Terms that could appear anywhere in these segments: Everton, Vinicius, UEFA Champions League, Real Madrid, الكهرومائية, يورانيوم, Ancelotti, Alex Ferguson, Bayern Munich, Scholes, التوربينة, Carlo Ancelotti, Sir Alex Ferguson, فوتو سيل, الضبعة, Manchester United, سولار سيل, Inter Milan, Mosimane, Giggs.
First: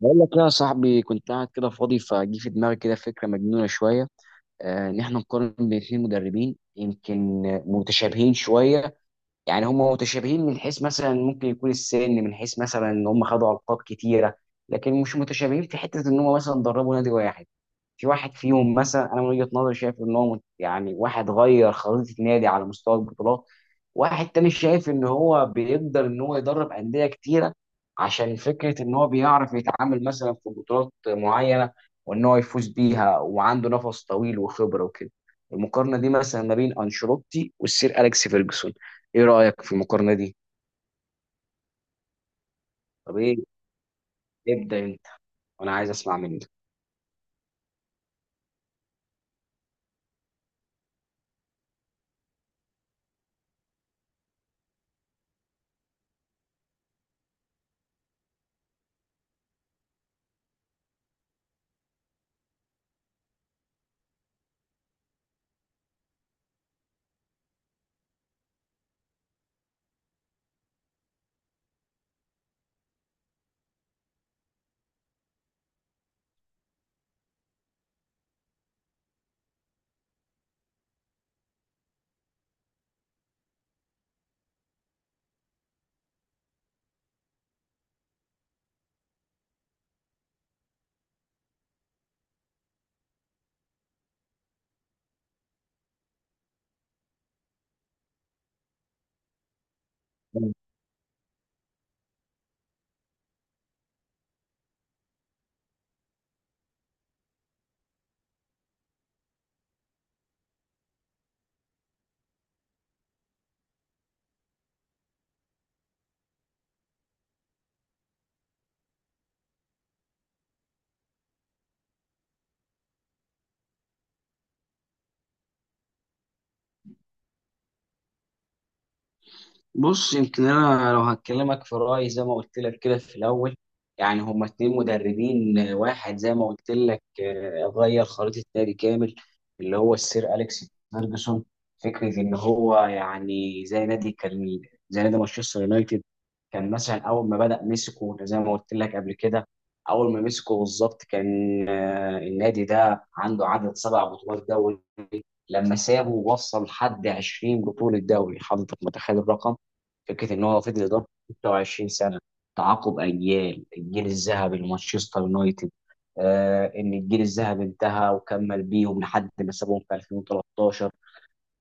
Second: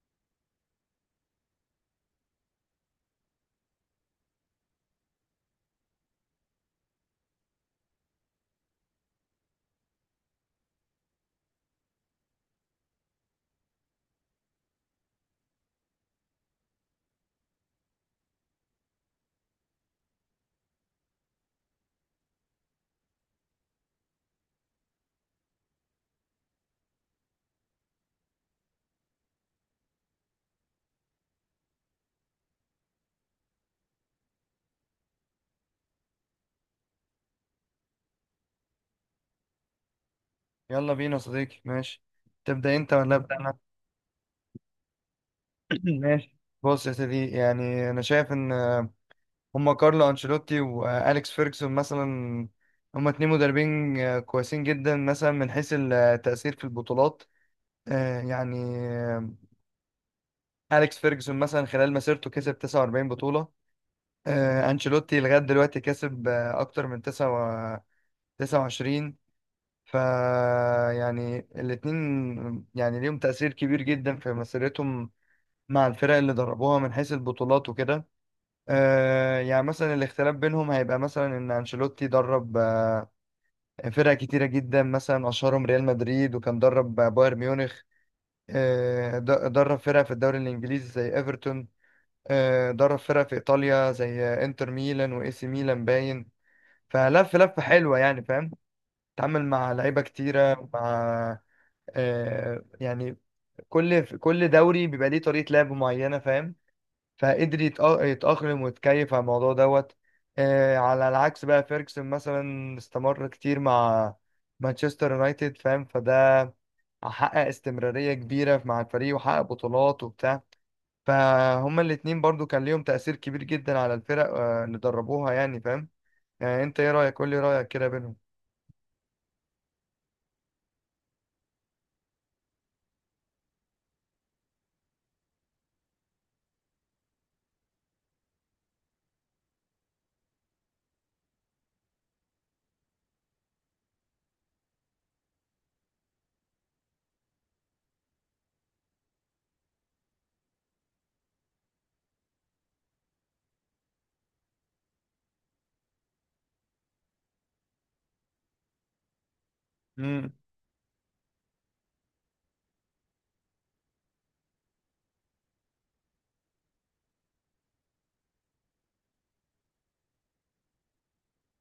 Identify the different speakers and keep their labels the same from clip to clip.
Speaker 1: بقول لك إيه يا صاحبي؟ كنت قاعد كده فاضي فجي في دماغي كده فكره مجنونه شويه. ان احنا نقارن بين اثنين مدربين يمكن متشابهين شويه. يعني هم متشابهين من حيث مثلا ممكن يكون السن، من حيث مثلا ان هم خدوا القاب كتيره، لكن مش متشابهين في حته ان هم مثلا دربوا نادي واحد. في واحد فيهم مثلا، انا من وجهة نظري شايف ان هو يعني واحد غير خريطة نادي على مستوى البطولات، واحد تاني شايف ان هو بيقدر ان هو يدرب أندية كتيرة، عشان فكرة ان هو بيعرف يتعامل مثلا في بطولات معينة وان هو يفوز بيها وعنده نفس طويل وخبرة وكده. المقارنة دي مثلا ما بين أنشيلوتي والسير أليكس فيرجسون، ايه رأيك في المقارنة دي؟
Speaker 2: يلا بينا يا صديقي. ماشي، تبدأ انت ولا
Speaker 1: طب
Speaker 2: ابدأ
Speaker 1: ايه،
Speaker 2: انا؟
Speaker 1: ابدأ انت، وانا عايز اسمع
Speaker 2: ماشي.
Speaker 1: منك.
Speaker 2: بص يا سيدي، يعني انا شايف ان هما كارلو انشيلوتي واليكس فيرجسون مثلا هما اتنين مدربين كويسين جدا، مثلا من حيث التأثير في البطولات. آه، يعني اليكس فيرجسون مثلا خلال مسيرته كسب 49 بطولة. انشيلوتي لغاية دلوقتي كسب اكتر من 29. ف يعني الاتنين يعني ليهم تأثير كبير جدا في مسيرتهم مع الفرق اللي دربوها من حيث البطولات وكده. يعني مثلا الاختلاف بينهم هيبقى مثلا ان انشيلوتي درب فرق كتيره جدا، مثلا اشهرهم ريال مدريد، وكان درب بايرن ميونخ. درب فرق في الدوري الانجليزي زي ايفرتون. درب فرق في ايطاليا زي انتر ميلان واي سي ميلان. باين فلف لفه حلوه يعني، فاهم؟ اتعامل مع لعيبه كتيره مع آه يعني كل دوري بيبقى ليه طريقه لعب معينه، فاهم؟ يتأقلم ويتكيف على الموضوع دوت. على العكس بقى فيرجسون مثلا استمر كتير مع مانشستر يونايتد، فاهم؟ فده حقق استمرارية كبيرة مع الفريق وحقق بطولات وبتاع. فهما الاتنين برضو كان ليهم تأثير كبير جدا على الفرق اللي دربوها يعني، فاهم؟ يعني انت ايه رأيك؟ قول لي رأيك كده بينهم.
Speaker 1: بص، يمكن انا لو هكلمك في رايي زي ما قلت لك كده في الاول، يعني هما اتنين مدربين، واحد زي ما قلت لك غير خريطه نادي كامل، اللي هو السير اليكس فيرجسون. فكره ان هو يعني زي نادي كان، زي نادي مانشستر يونايتد، كان مثلا اول ما بدا مسكه زي ما قلت لك قبل كده. اول ما مسكه بالظبط كان النادي ده عنده عدد سبع بطولات دوري، لما سابه وصل لحد 20 بطوله دوري. حضرتك متخيل الرقم؟
Speaker 2: امم،
Speaker 1: فكره ان هو فضل يدرب 26 سنه، تعاقب اجيال الجيل الذهبي لمانشستر يونايتد. ان الجيل الذهبي انتهى وكمل بيهم لحد ما سابهم في 2013.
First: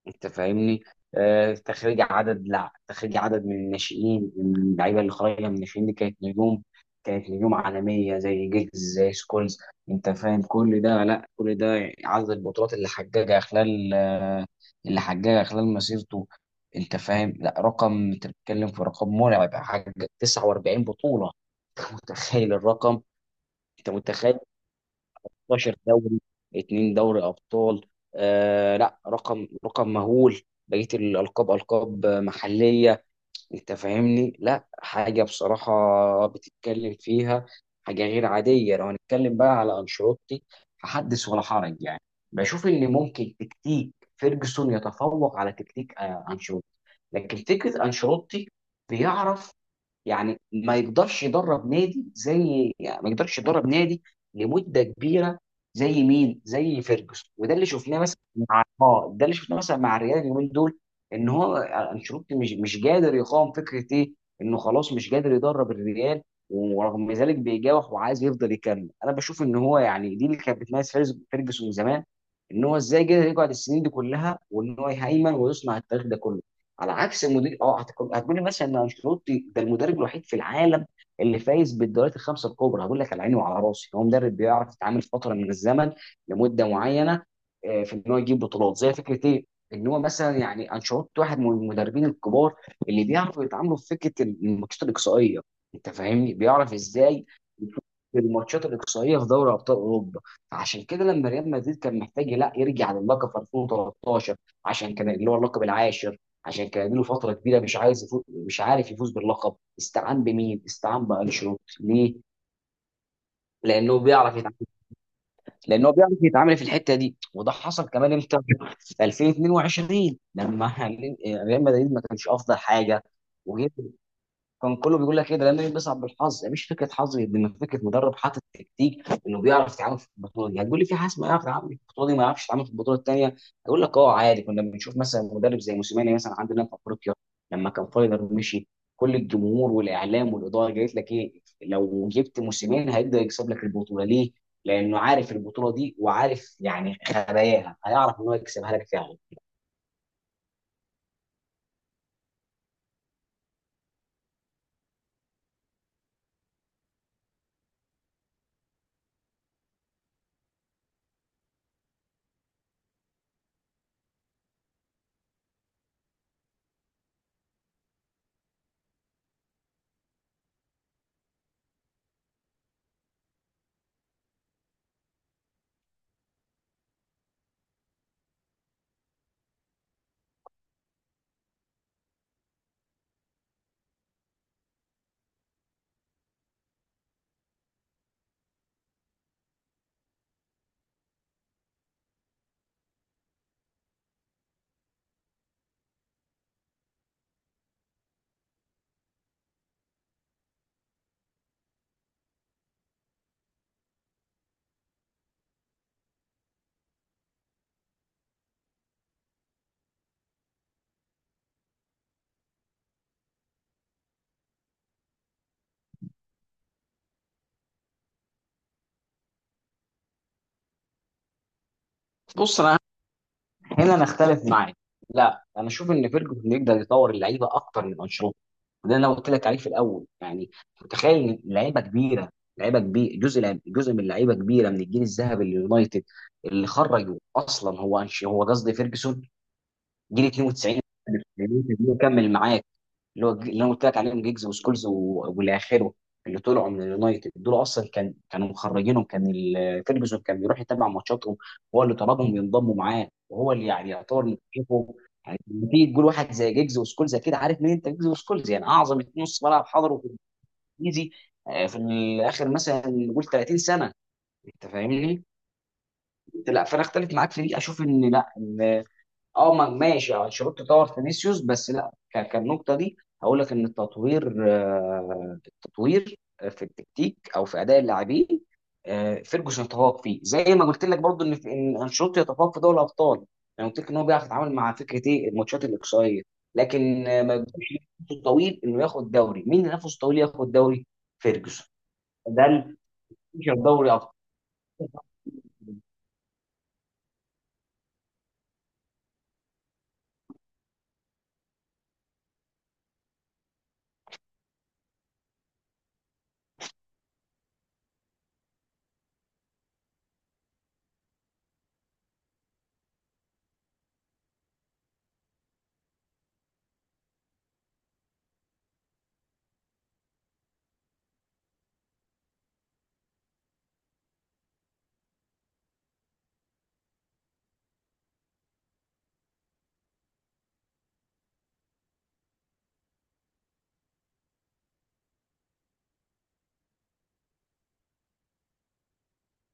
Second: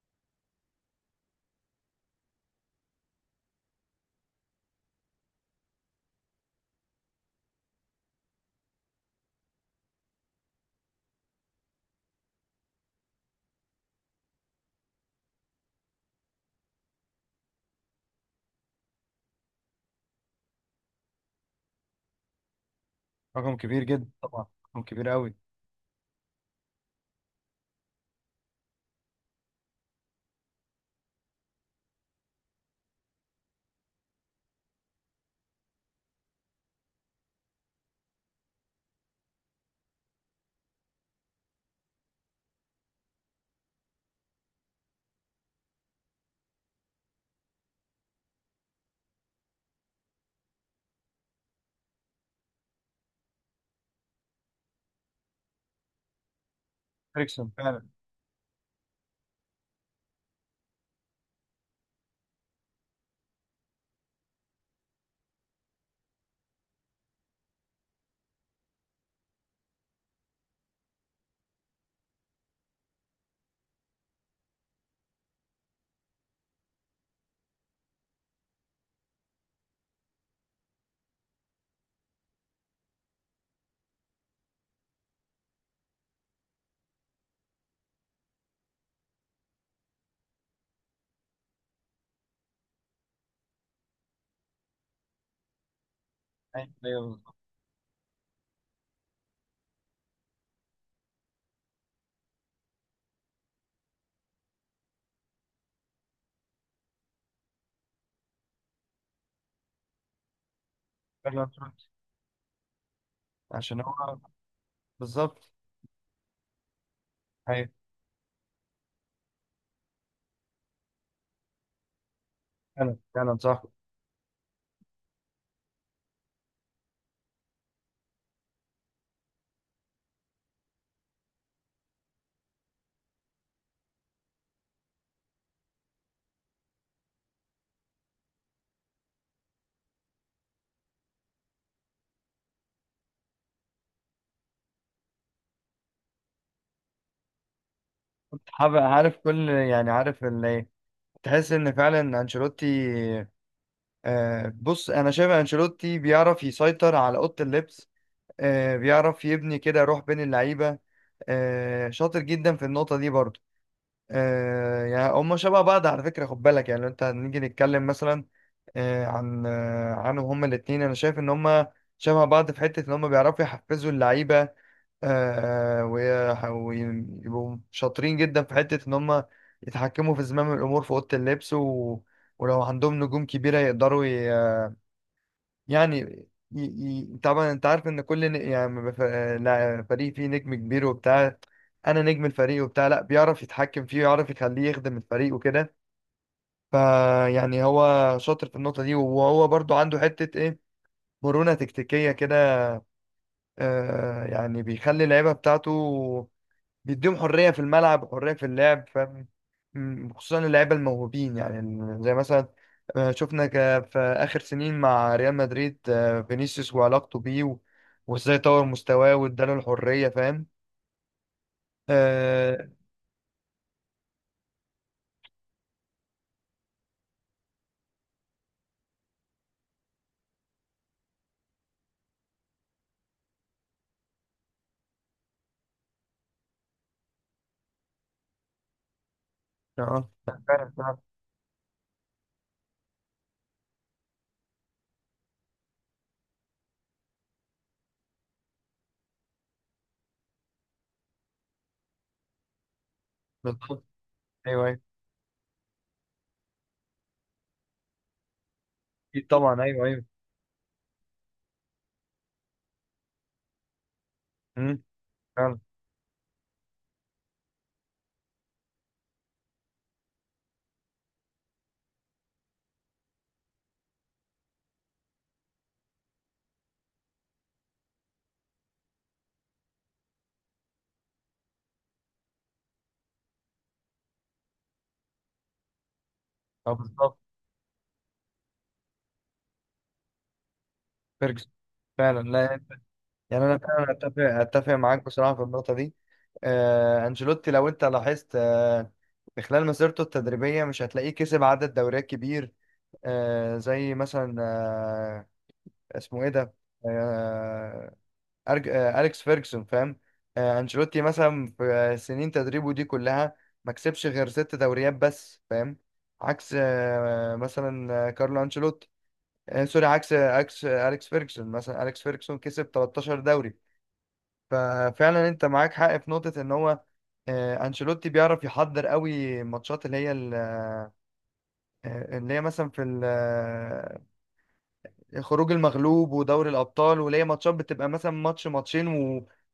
Speaker 1: انت فاهمني؟ تخريج عدد، لا، تخريج عدد من الناشئين، من اللعيبه اللي خارجه من الناشئين دي كانت نجوم، كانت نجوم عالميه زي جيجز، زي سكولز. انت فاهم كل ده؟ لا، كل ده عدد البطولات اللي حققها خلال اللي حققها خلال مسيرته. انت فاهم؟ لا، رقم، انت بتتكلم في رقم مرعب، حقق 49 بطوله. انت متخيل الرقم؟
Speaker 2: رقم كبير
Speaker 1: انت
Speaker 2: جدا
Speaker 1: متخيل،
Speaker 2: طبعا، رقم كبير قوي.
Speaker 1: 16 دوري، اتنين دوري ابطال. لا رقم مهول. بقيه الالقاب القاب محليه. انت فاهمني؟ لا حاجه بصراحه بتتكلم فيها، حاجه غير عاديه. لو هنتكلم بقى على انشيلوتي فحدث ولا حرج يعني. بشوف ان ممكن تكتيك فيرجسون يتفوق على تكتيك انشيلوتي، لكن فكره انشيلوتي بيعرف يعني، ما يقدرش يدرب نادي زي، يعني ما يقدرش يدرب نادي لمده كبيره زي مين؟ زي فيرجسون.
Speaker 2: فيرجسون
Speaker 1: وده اللي
Speaker 2: فعلا.
Speaker 1: شفناه مثلا مع اه ده اللي شفناه مثلا مع الريال اليومين دول، ان هو انشيلوتي مش قادر يقاوم فكره ايه؟ انه خلاص مش قادر يدرب الريال، ورغم ذلك بيجاوح وعايز يفضل يكمل. انا بشوف ان هو يعني دي اللي كانت بتميز فيرجسون زمان، ان هو ازاي قدر يقعد السنين دي كلها وان هو يهيمن ويصنع التاريخ ده كله، على عكس المدير. اه هتقول لي مثلا ان انشيلوتي ده المدرب الوحيد في العالم اللي فايز بالدوريات الخمسه الكبرى، هقول لك على عيني وعلى راسي، هو مدرب بيعرف يتعامل فتره من الزمن لمده معينه، في ان هو يجيب بطولات زي فكره ايه؟ ان هو مثلا، يعني انشيلوتي واحد من المدربين الكبار اللي بيعرفوا يتعاملوا في فكره الماتشات الاقصائيه. انت فاهمني؟
Speaker 2: ايوه،
Speaker 1: بيعرف
Speaker 2: أيوة،
Speaker 1: ازاي
Speaker 2: بالظبط.
Speaker 1: يشوف الماتشات الاقصائيه في دوري ابطال اوروبا. عشان كده لما ريال مدريد كان محتاج لا يرجع للقب في 2013، عشان كان اللي هو اللقب العاشر، عشان كان له فتره كبيره مش عايز يفوز، مش عارف يفوز باللقب، استعان بمين؟ استعان
Speaker 2: فعلا
Speaker 1: بانشيلوتي.
Speaker 2: صح.
Speaker 1: ليه؟
Speaker 2: عشان
Speaker 1: لانه
Speaker 2: هو
Speaker 1: بيعرف يتعامل،
Speaker 2: بالظبط.
Speaker 1: لانه بيعرف يتعامل في الحته دي. وده
Speaker 2: ايوه.
Speaker 1: حصل كمان امتى؟ في 2022 لما ريال مدريد ما كانش افضل
Speaker 2: فعلا
Speaker 1: حاجه
Speaker 2: فعلا صح.
Speaker 1: وجه، كان كله بيقول لك ايه ده، لما بيصعب بالحظ، يعني مش فكره حظ، لما فكره مدرب حاطط تكتيك انه بيعرف يتعامل في البطوله دي. هتقول لي في حاسس ما يعرف يتعامل في البطوله دي، ما يعرفش يتعامل في البطوله الثانيه، هقول لك عادي. كنا بنشوف مثلا مدرب زي موسيماني مثلا عندنا في افريقيا، لما كان فايلر مشي، كل الجمهور والاعلام والاداره قالت لك ايه؟ لو جبت موسيماني هيقدر يكسب لك البطوله. ليه؟ لانه عارف البطوله دي، وعارف يعني خباياها، هيعرف ان هو يكسبها لك
Speaker 2: عارف،
Speaker 1: فعلا.
Speaker 2: كل يعني عارف اللي إيه. تحس ان فعلا انشيلوتي بص، انا شايف انشيلوتي بيعرف يسيطر على اوضه اللبس. بيعرف يبني كده روح بين اللعيبه. شاطر جدا في النقطه دي برضو. هما شبه بعض على فكره، خد بالك. يعني لو انت هنيجي نتكلم مثلا آه، عن آه، عنهم هما الاثنين، انا شايف ان هما شبه بعض في حته ان هما بيعرفوا يحفزوا اللعيبه. ويبقوا شاطرين جدا في حتة إن هم يتحكموا في زمام الأمور في أوضة اللبس و... ولو عندهم نجوم كبيرة يقدروا ي... يعني ي... ي... طبعا أنت عارف إن كل ن... يعني ما بف... لا، فريق فيه نجم كبير وبتاع، أنا نجم الفريق وبتاع، لا بيعرف يتحكم فيه ويعرف يخليه يخدم الفريق وكده. فيعني هو شاطر في النقطة دي، وهو برضو عنده حتة إيه، مرونة تكتيكية كده. يعني بيخلي اللعيبة بتاعته بيديهم حرية في الملعب وحرية في اللعب، فاهم؟ خصوصا اللعيبة الموهوبين، يعني زي مثلا شفنا في آخر سنين مع ريال مدريد فينيسيوس وعلاقته بيه و- وازاي طور مستواه واداله الحرية، فاهم؟ اه.
Speaker 1: بص انا هنا انا اختلف معاك، لا انا اشوف ان فيرجن يقدر يطور اللعيبه اكتر من انشيلوتي، وده اللي انا قلت لك عليه في الاول. يعني متخيل إن لعيبه كبيره، لعيبه كبير، جزء جزء من لعيبه كبيره من الجيل الذهبي لليونايتد، اللي خرجوا اصلا هو هو قصدي فيرجسون،
Speaker 2: آه،
Speaker 1: جيل
Speaker 2: فعلا
Speaker 1: 92،
Speaker 2: فعلا
Speaker 1: كمل معاك، اللي هو اللي انا قلت لك عليهم جيجز وسكولز و- والى اخره. اللي طلعوا من اليونايتد دول اصلا كانوا مخرجينهم، كان فيرجسون كان بيروح يتابع ماتشاتهم، هو اللي طلبهم ينضموا معاه وهو اللي
Speaker 2: بالظبط.
Speaker 1: يعني يعتبر
Speaker 2: ايوه ايوه
Speaker 1: مكتشفهم. يعني لما تيجي تقول واحد زي جيجز وسكولز كده، عارف مين انت؟ جيجز وسكولز يعني اعظم اتنين
Speaker 2: اكيد
Speaker 1: نص
Speaker 2: طبعا.
Speaker 1: ملعب
Speaker 2: ايوه
Speaker 1: حضروا
Speaker 2: ايوه.
Speaker 1: في الانجليزي، في الاخر مثلا نقول 30 سنه. انت
Speaker 2: مم،
Speaker 1: فاهمني؟
Speaker 2: فعلا.
Speaker 1: لا، فانا اختلف معاك في دي، اشوف ان لا. اه ماشي، انشيلوتي طور فينيسيوس، بس لا، كالنقطه دي هقول لك ان التطوير، التطوير في التكتيك او في اداء اللاعبين، فيرجسون يتفوق فيه، زي ما قلت لك برضو ان انشيلوتي يتفوق في دوري الابطال. انا قلت لك ان هو بيعرف يتعامل مع فكره ايه؟ الماتشات الاقصائيه، لكن
Speaker 2: بالظبط.
Speaker 1: ما يقدرش ينافسه طويل انه ياخد دوري. مين اللي نفسه طويل ياخد دوري؟
Speaker 2: فيرجسون
Speaker 1: فيرجسون.
Speaker 2: فعلا.
Speaker 1: ده
Speaker 2: لا،
Speaker 1: اللي
Speaker 2: يعني انا
Speaker 1: بيشرب
Speaker 2: فعلا
Speaker 1: دوري ابطال.
Speaker 2: اتفق معاك بصراحه في النقطه دي. انشيلوتي، لو انت لاحظت، في خلال مسيرته التدريبيه مش هتلاقيه كسب عدد دوريات كبير زي مثلا اسمه ايه ده؟ آه أرج... آه اليكس فيرجسون، فاهم؟ انشيلوتي مثلا في سنين تدريبه دي كلها ما كسبش غير ست دوريات بس، فاهم؟ عكس آه مثلا آه، كارلو انشيلوتي آه سوري عكس عكس اليكس فيرجسون مثلا. اليكس فيرجسون كسب 13 دوري. ففعلا انت معاك حق في نقطة ان هو انشيلوتي بيعرف يحضر قوي الماتشات اللي هي مثلا في خروج المغلوب ودوري الابطال، واللي هي ماتشات بتبقى مثلا ماتش ماتشين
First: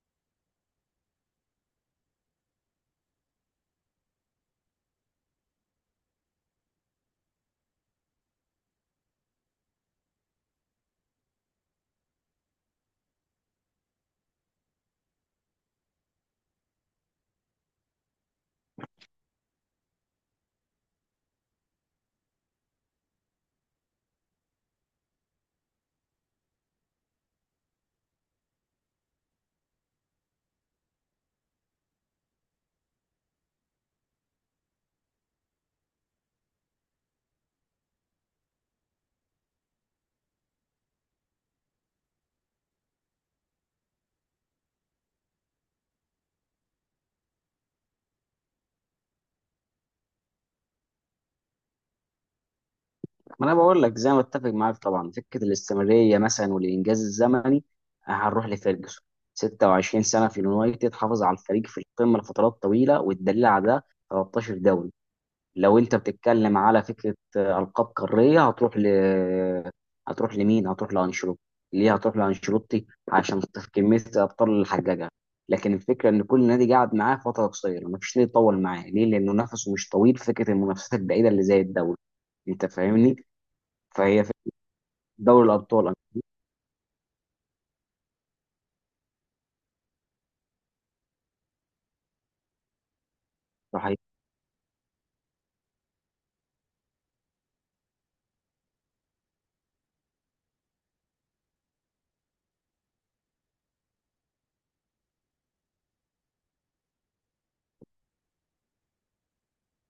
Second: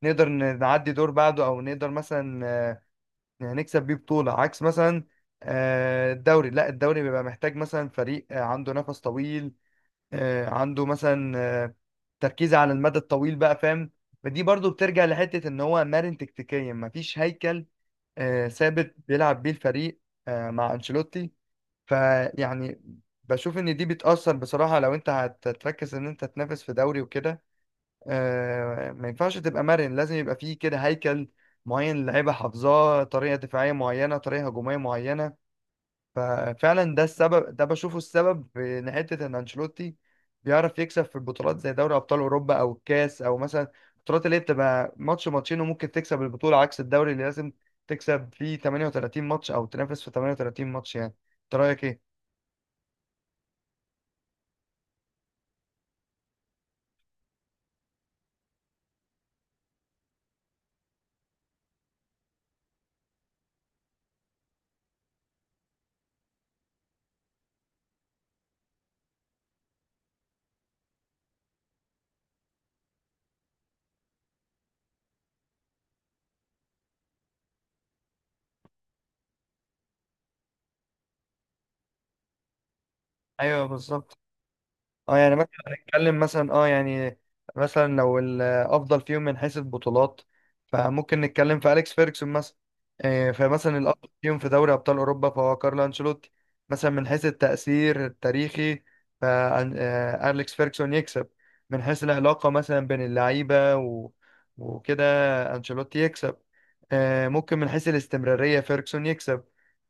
Speaker 2: ونقدر نعدي دور بعده، او نقدر مثلا يعني نكسب بيه بطولة عكس مثلا الدوري. لا، الدوري بيبقى محتاج مثلا فريق عنده نفس طويل، عنده مثلا تركيز على المدى الطويل بقى، فاهم؟ فدي برضو بترجع لحتة ان هو مرن تكتيكيا، مفيش هيكل ثابت بيلعب بيه الفريق مع انشيلوتي. فيعني بشوف ان دي بتأثر بصراحة. لو انت هتركز ان انت تنافس في دوري وكده، ما ينفعش تبقى مرن، لازم يبقى فيه كده هيكل معين اللعيبة حافظاه، طريقة دفاعية معينة طريقة هجومية معينة. ففعلا ده السبب، ده بشوفه السبب في ان حته ان انشيلوتي بيعرف يكسب في البطولات زي دوري ابطال اوروبا او الكاس، او مثلا البطولات اللي هي بتبقى ماتش ماتشين وممكن تكسب البطوله، عكس الدوري اللي لازم تكسب فيه 38 ماتش او تنافس في 38 ماتش يعني. انت رايك ايه؟
Speaker 1: ما انا بقول لك، زي ما اتفق معاك طبعا، فكره الاستمراريه مثلا والانجاز الزمني هنروح لفيرجسون، 26 سنه في اليونايتد حافظ على الفريق في القمه لفترات طويله، والدليل على ده 13 دوري. لو انت بتتكلم على فكره القاب قاريه هتروح ل، هتروح لمين؟ هتروح لانشيلوتي. ليه هتروح لانشيلوتي؟ عشان كميه الابطال اللي حققها. لكن الفكره ان كل نادي قاعد معاه فتره قصيره، مفيش نادي طول معاه. ليه؟ لانه نفسه مش طويل في فكره المنافسات البعيده اللي زي الدوري. انت فاهمني؟
Speaker 2: ايوه بالظبط.
Speaker 1: فهي في
Speaker 2: اه يعني
Speaker 1: دوري
Speaker 2: مثلا
Speaker 1: الابطال انا.
Speaker 2: نتكلم مثلا اه يعني مثلا لو الافضل فيهم من حيث البطولات فممكن نتكلم في اليكس فيرجسون مثلا. فمثلا
Speaker 1: صحيح،
Speaker 2: الافضل فيهم في دوري ابطال اوروبا فهو كارلو انشيلوتي. مثلا من حيث التاثير التاريخي فاليكس فيرجسون يكسب. من حيث العلاقه مثلا بين اللعيبه و... وكده انشيلوتي يكسب. ممكن من حيث الاستمراريه فيرجسون يكسب.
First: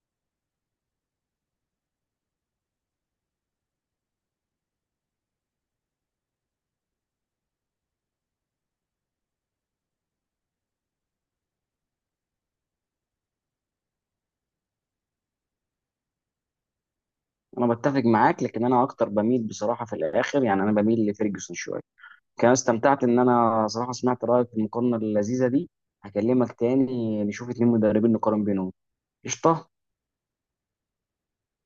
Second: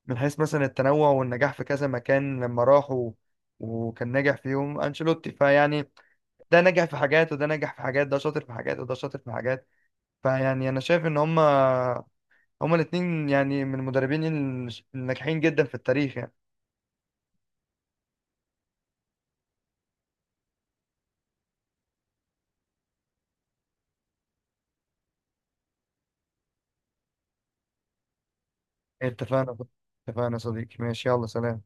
Speaker 2: من حيث مثلا التنوع والنجاح في كذا مكان لما راحوا وكان ناجح فيهم انشيلوتي. فيعني ده نجح في حاجات وده نجح في حاجات، ده شاطر في حاجات وده شاطر في حاجات. فيعني انا شايف ان هما الاتنين يعني من المدربين الناجحين جدا في التاريخ يعني.
Speaker 1: انا بتفق معاك، لكن انا اكتر بميل بصراحه في الاخر، يعني انا بميل لفيرجسون شويه. كان استمتعت ان انا صراحه سمعت رايك في المقارنه اللذيذه دي. هكلمك تاني نشوف اتنين مدربين نقارن بينهم.
Speaker 2: اتفقنا.
Speaker 1: قشطه.
Speaker 2: اتفقنا يا صديقي، ماشي، يلا سلام.